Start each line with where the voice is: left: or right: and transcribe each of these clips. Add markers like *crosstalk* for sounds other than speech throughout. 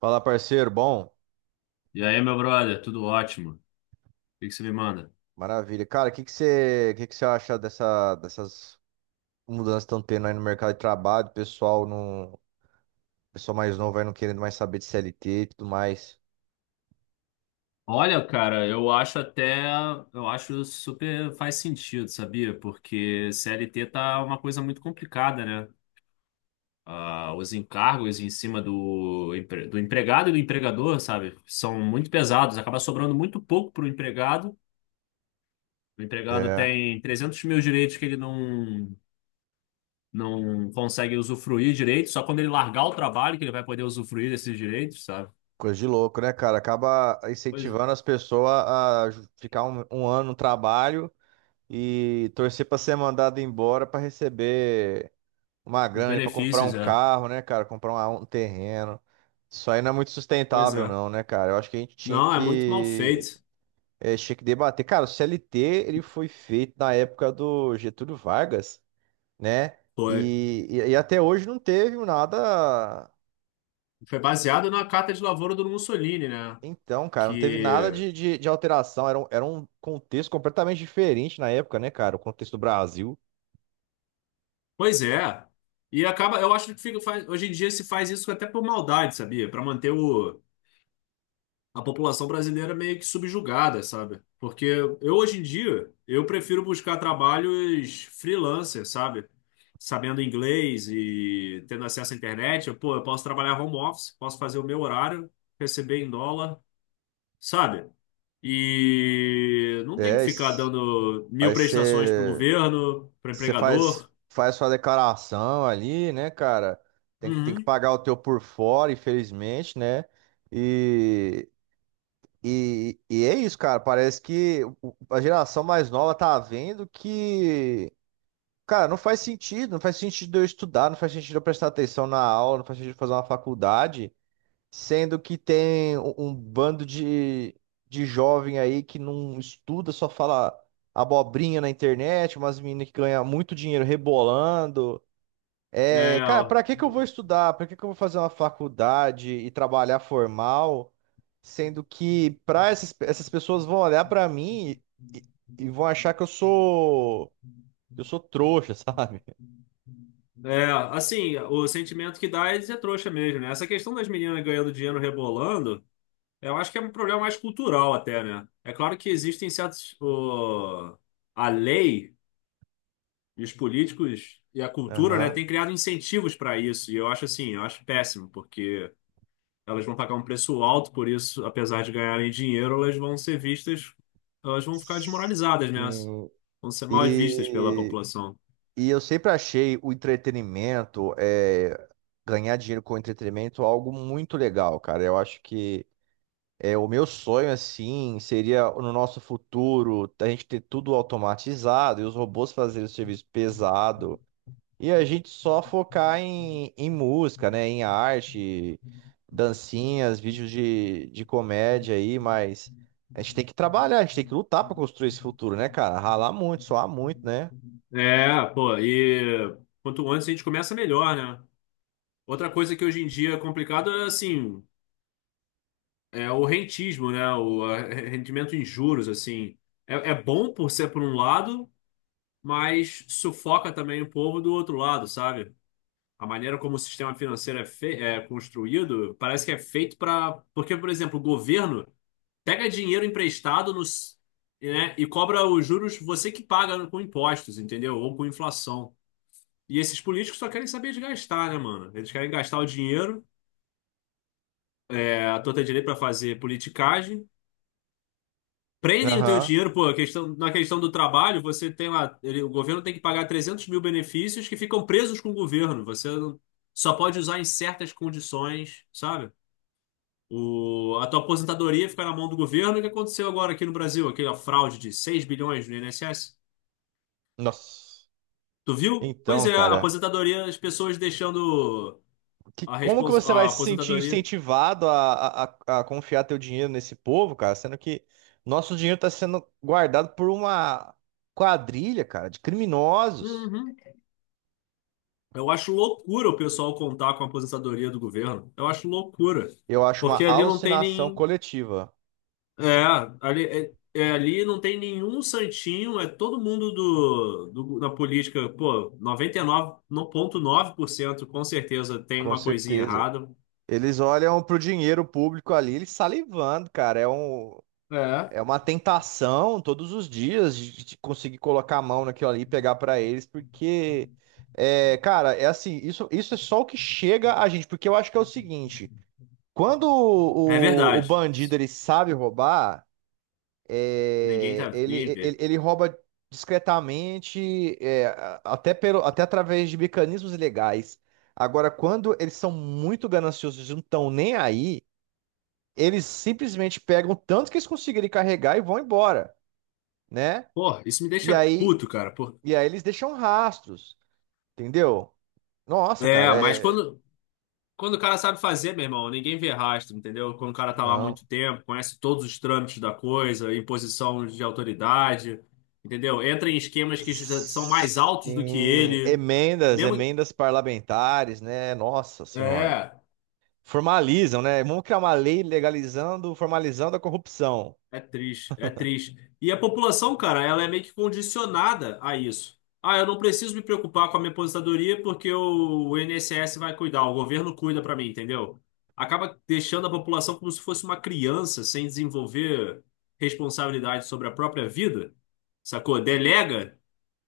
right: Fala, parceiro. Bom,
left: E aí, meu brother, tudo ótimo? O que que você me manda?
right: maravilha. Cara, o que que você acha dessas mudanças que estão tendo aí no mercado de trabalho? O pessoal mais novo aí não querendo mais saber de CLT e tudo mais.
left: Olha, cara, eu acho super faz sentido, sabia? Porque CLT tá uma coisa muito complicada, né? Ah, os encargos em cima do empregado e do empregador, sabe? São muito pesados, acaba sobrando muito pouco pro empregado. O empregado
right: É,
left: tem 300 mil direitos que ele não consegue usufruir direito, só quando ele largar o trabalho que ele vai poder usufruir desses direitos, sabe?
right: coisa de louco, né, cara? Acaba
left: Pois, é.
right: incentivando as pessoas a ficar um ano no trabalho e torcer pra ser mandado embora pra receber uma
left: Os
right: grana para comprar um
left: benefícios, é.
right: carro, né, cara? Comprar um terreno. Isso aí não é muito
left: Pois
right: sustentável,
left: é.
right: não, né, cara? Eu acho que a gente tinha
left: Não, é muito mal
right: que
left: feito.
right: Tinha que debater. Cara, o CLT ele foi feito na época do Getúlio Vargas, né?
left: Foi.
right: E até hoje não teve nada.
left: Foi baseado na carta de lavoura do Mussolini, né?
right: Então, cara, não teve nada
left: Que.
right: de alteração. Era um contexto completamente diferente na época, né, cara? O contexto do Brasil.
left: Pois é. E acaba. Eu acho que hoje em dia se faz isso até por maldade, sabia? Para manter a população brasileira meio que subjugada, sabe? Porque eu, hoje em dia, eu prefiro buscar trabalhos freelancer, sabe? Sabendo inglês e tendo acesso à internet. Eu, pô, eu posso trabalhar home office, posso fazer o meu horário, receber em dólar, sabe? E não tem que
right: É,
left: ficar
right: es-
left: dando mil
right: aí
left: prestações para o
right: você
left: governo, para o
right: você faz,
left: empregador.
right: faz sua declaração ali, né, cara? Tem que
left: Uhum.
right: pagar o teu por fora, infelizmente, né? E é isso, cara. Parece que a geração mais nova tá vendo que, cara, não faz sentido. Não faz sentido eu estudar, não faz sentido eu prestar atenção na aula, não faz sentido eu fazer uma faculdade, sendo que tem um bando de jovem aí que não estuda, só fala abobrinha na internet, umas meninas que ganham muito dinheiro rebolando. É,
left: É,
right: cara,
left: ó.
right: pra que que eu vou estudar? Pra que que eu vou fazer uma faculdade e trabalhar formal, sendo que pra essas pessoas vão olhar pra mim e, e vão achar que eu sou trouxa, *laughs* sabe?
left: É, assim, o sentimento que dá é de ser trouxa mesmo, né? Essa questão das meninas ganhando dinheiro rebolando, eu acho que é um problema mais cultural até, né? É claro que existem certos. A lei. E os políticos e a cultura, né,
right: Aham.
left: têm criado incentivos para isso. E eu acho assim, eu acho péssimo, porque elas vão pagar um preço alto por isso, apesar de ganharem dinheiro, elas vão ser vistas, elas vão ficar desmoralizadas, né?
right: Sim.
left: Vão ser mal vistas pela
right: E,
left: população.
right: e eu sempre achei o entretenimento, ganhar dinheiro com entretenimento algo muito legal, cara. Eu acho que o meu sonho, assim, seria no nosso futuro a gente ter tudo automatizado e os robôs fazerem o serviço pesado e a gente só focar em música, né? Em arte, dancinhas, vídeos de comédia aí, mas a gente tem que trabalhar, a gente tem que lutar para construir esse futuro, né, cara? Ralar muito, suar muito, né?
left: É, pô, e quanto antes a gente começa, melhor, né? Outra coisa que hoje em dia é complicado é assim, é o rentismo, né? O rendimento em juros, assim. É, é bom por ser por um lado, mas sufoca também o povo do outro lado, sabe? A maneira como o sistema financeiro é, fe é construído parece que é feito para. Porque, por exemplo, o governo pega dinheiro emprestado nos, né, e cobra os juros você que paga com impostos, entendeu? Ou com inflação. E esses políticos só querem saber de gastar, né, mano? Eles querem gastar o dinheiro à torta direito para fazer politicagem. Prendem o teu
right: Aham.
left: dinheiro, pô, a questão, na questão do trabalho, você tem lá, o governo tem que pagar 300 mil benefícios que ficam presos com o governo. Você não. Só pode usar em certas condições, sabe? A tua aposentadoria fica na mão do governo. O que aconteceu agora aqui no Brasil? Aquela fraude de 6 bilhões no INSS?
right: Nossa.
left: Tu viu? Pois
right: Então,
left: é, a
right: cara.
left: aposentadoria, as pessoas deixando a,
right: Como que
left: respons,
right: você vai
left: a
right: se sentir
left: aposentadoria.
right: incentivado a confiar teu dinheiro nesse povo, cara? Sendo que nosso dinheiro está sendo guardado por uma quadrilha, cara, de criminosos.
left: Uhum. Eu acho loucura o pessoal contar com a aposentadoria do governo. Eu acho loucura.
right: Eu acho uma
left: Porque ali não tem
right: alucinação
left: nem.
right: coletiva,
left: É, ali não tem nenhum santinho, é todo mundo na política, pô, 99,9% com certeza tem
right: com
left: uma coisinha
right: certeza.
left: errada.
right: Eles olham pro dinheiro público ali, eles salivando, cara.
left: É.
right: É uma tentação todos os dias de conseguir colocar a mão naquilo ali e pegar para eles, porque, é, cara, é assim, isso é só o que chega a gente, porque eu acho que é o seguinte. Quando
left: É
right: o
left: verdade.
right: bandido ele sabe roubar,
left: Ninguém
right: é,
left: tá, ninguém vê.
right: ele rouba discretamente, é, até pelo, até através de mecanismos ilegais. Agora, quando eles são muito gananciosos e não estão nem aí, eles simplesmente pegam o tanto que eles conseguirem carregar e vão embora, né?
left: Pô, isso me
right: E
left: deixa
right: aí,
left: puto, cara. Por.
right: e aí eles deixam rastros, entendeu? Nossa,
left: É,
right: cara,
left: mas
right: é...
left: quando. Quando o cara sabe fazer, meu irmão, ninguém vê rastro, entendeu? Quando o cara tá lá há
right: Não.
left: muito tempo, conhece todos os trâmites da coisa, em posição de autoridade, entendeu? Entra em esquemas que já são mais altos do que
right: Sim,
left: ele. Mesmo.
right: emendas parlamentares, né? Nossa Senhora.
left: É.
right: Formalizam, né? Vamos criar uma lei legalizando, formalizando a corrupção.
left: É triste, é triste. E a população, cara, ela é meio que condicionada a isso. Ah, eu não preciso me preocupar com a minha aposentadoria porque o INSS vai cuidar, o governo cuida pra mim, entendeu? Acaba deixando a população como se fosse uma criança sem desenvolver responsabilidade sobre a própria vida, sacou? Delega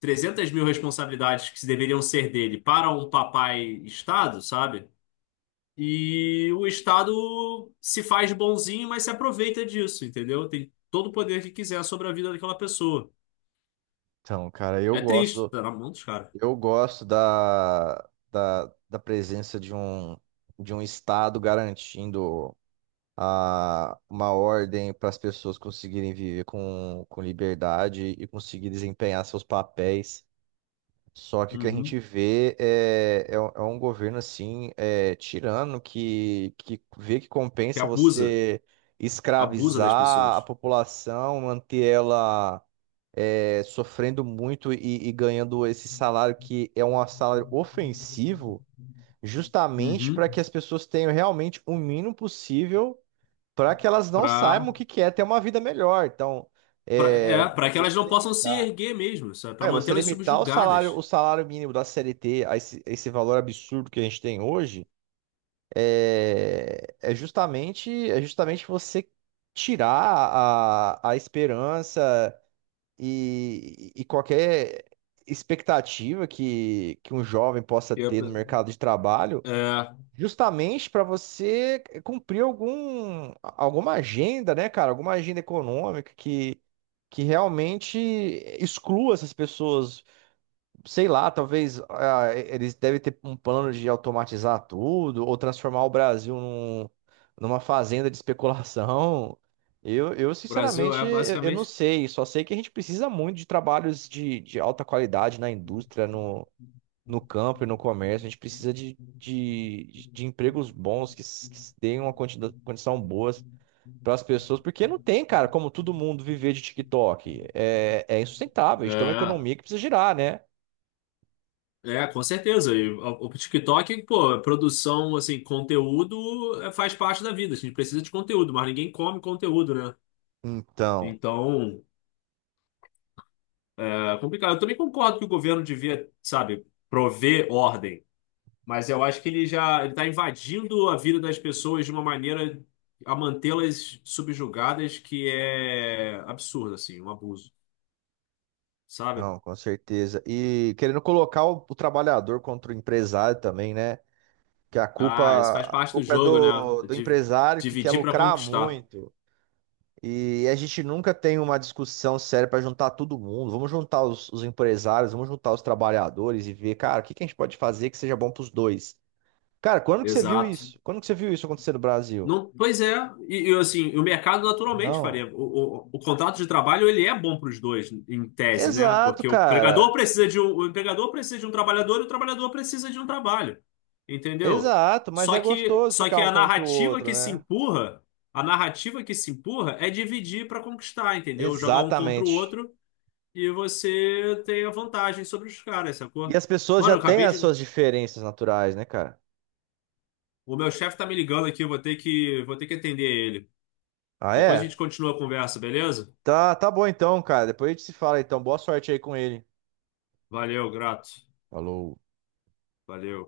left: 300 mil responsabilidades que deveriam ser dele para um papai Estado, sabe? E o Estado se faz bonzinho, mas se aproveita disso, entendeu? Tem todo o poder que quiser sobre a vida daquela pessoa.
right: Então, cara,
left: É triste, tá na mão dos caras.
right: eu gosto da presença de um Estado garantindo uma ordem para as pessoas conseguirem viver com liberdade e conseguir desempenhar seus papéis. Só que o que a
left: Uhum.
right: gente vê é um governo assim, é, tirano, que vê que
left: Que
right: compensa
left: abusa,
right: você
left: abusa das
right: escravizar a
left: pessoas.
right: população, manter ela sofrendo muito e ganhando esse salário que é um salário ofensivo, justamente
left: Uhum.
right: para que as pessoas tenham realmente o mínimo possível para que elas não
left: Pra,
right: saibam o que que é ter uma vida melhor. Então,
left: pra,
right: é,
left: é, pra que
right: você
left: elas não possam se
right: limitar.
left: erguer mesmo, sabe? Pra
right: É, você
left: mantê-las
right: limitar
left: subjugadas.
right: o salário mínimo da CLT a esse valor absurdo que a gente tem hoje é, é justamente você tirar a esperança e qualquer expectativa que um jovem possa
left: E a
right: ter
left: pe-
right: no mercado de trabalho,
left: É,
right: justamente para você cumprir alguma agenda, né, cara? Alguma agenda econômica que realmente exclua essas pessoas. Sei lá, talvez ah, eles devem ter um plano de automatizar tudo ou transformar o Brasil numa fazenda de especulação. Eu
left: o Brasil
right: sinceramente,
left: é
right: eu não
left: basicamente.
right: sei. Só sei que a gente precisa muito de trabalhos de alta qualidade na indústria, no, no campo e no comércio. A gente precisa de empregos bons deem uma condição boa para as pessoas, porque não tem, cara, como todo mundo viver de TikTok. É, é insustentável. A gente tem uma
left: É,
right: economia que precisa girar, né?
left: é, com certeza. E o TikTok, pô, é produção, assim, conteúdo faz parte da vida. A gente precisa de conteúdo, mas ninguém come conteúdo, né?
right: Então.
left: Então, é complicado. Eu também concordo que o governo devia, sabe, prover ordem. Mas eu acho que ele já ele está invadindo a vida das pessoas de uma maneira a mantê-las subjugadas que é absurdo, assim, um abuso, sabe?
right: Não, com certeza. E querendo colocar o trabalhador contra o empresário também, né? Que
left: Ah, isso faz
right: a
left: parte do
right: culpa é
left: jogo, né?
right: do
left: De,
right: empresário que quer
left: dividir para
right: lucrar
left: conquistar.
right: muito. E a gente nunca tem uma discussão séria para juntar todo mundo. Vamos juntar os empresários, vamos juntar os trabalhadores e ver, cara, o que que a gente pode fazer que seja bom para os dois. Cara, quando que você viu
left: Exato.
right: isso? Quando que você viu isso acontecer no Brasil?
left: Não, pois é, assim, o mercado naturalmente
right: Não.
left: faria. O contrato de trabalho ele é bom para os dois, em tese, né?
right: Exato,
left: Porque
right: cara.
left: o empregador precisa de um trabalhador e o trabalhador precisa de um trabalho, entendeu?
right: Exato, mas
left: Só
right: é
left: que,
right: gostoso
left: só que
right: ficar um contra o outro, né?
left: a narrativa que se empurra é dividir para conquistar, entendeu? Jogar um contra o
right: Exatamente.
left: outro e você tem a vantagem sobre os caras,
right: E
left: sacou?
right: as pessoas
left: Mano,
right: já
left: eu
right: têm
left: acabei
right: as
left: de.
right: suas diferenças naturais, né, cara?
left: O meu chefe tá me ligando aqui, eu vou ter que atender ele.
right: Ah,
left: Depois a gente
right: é?
left: continua a conversa, beleza?
right: Tá, tá bom então, cara. Depois a gente se fala então. Boa sorte aí com ele.
left: Valeu, grato.
right: Falou.
left: Valeu.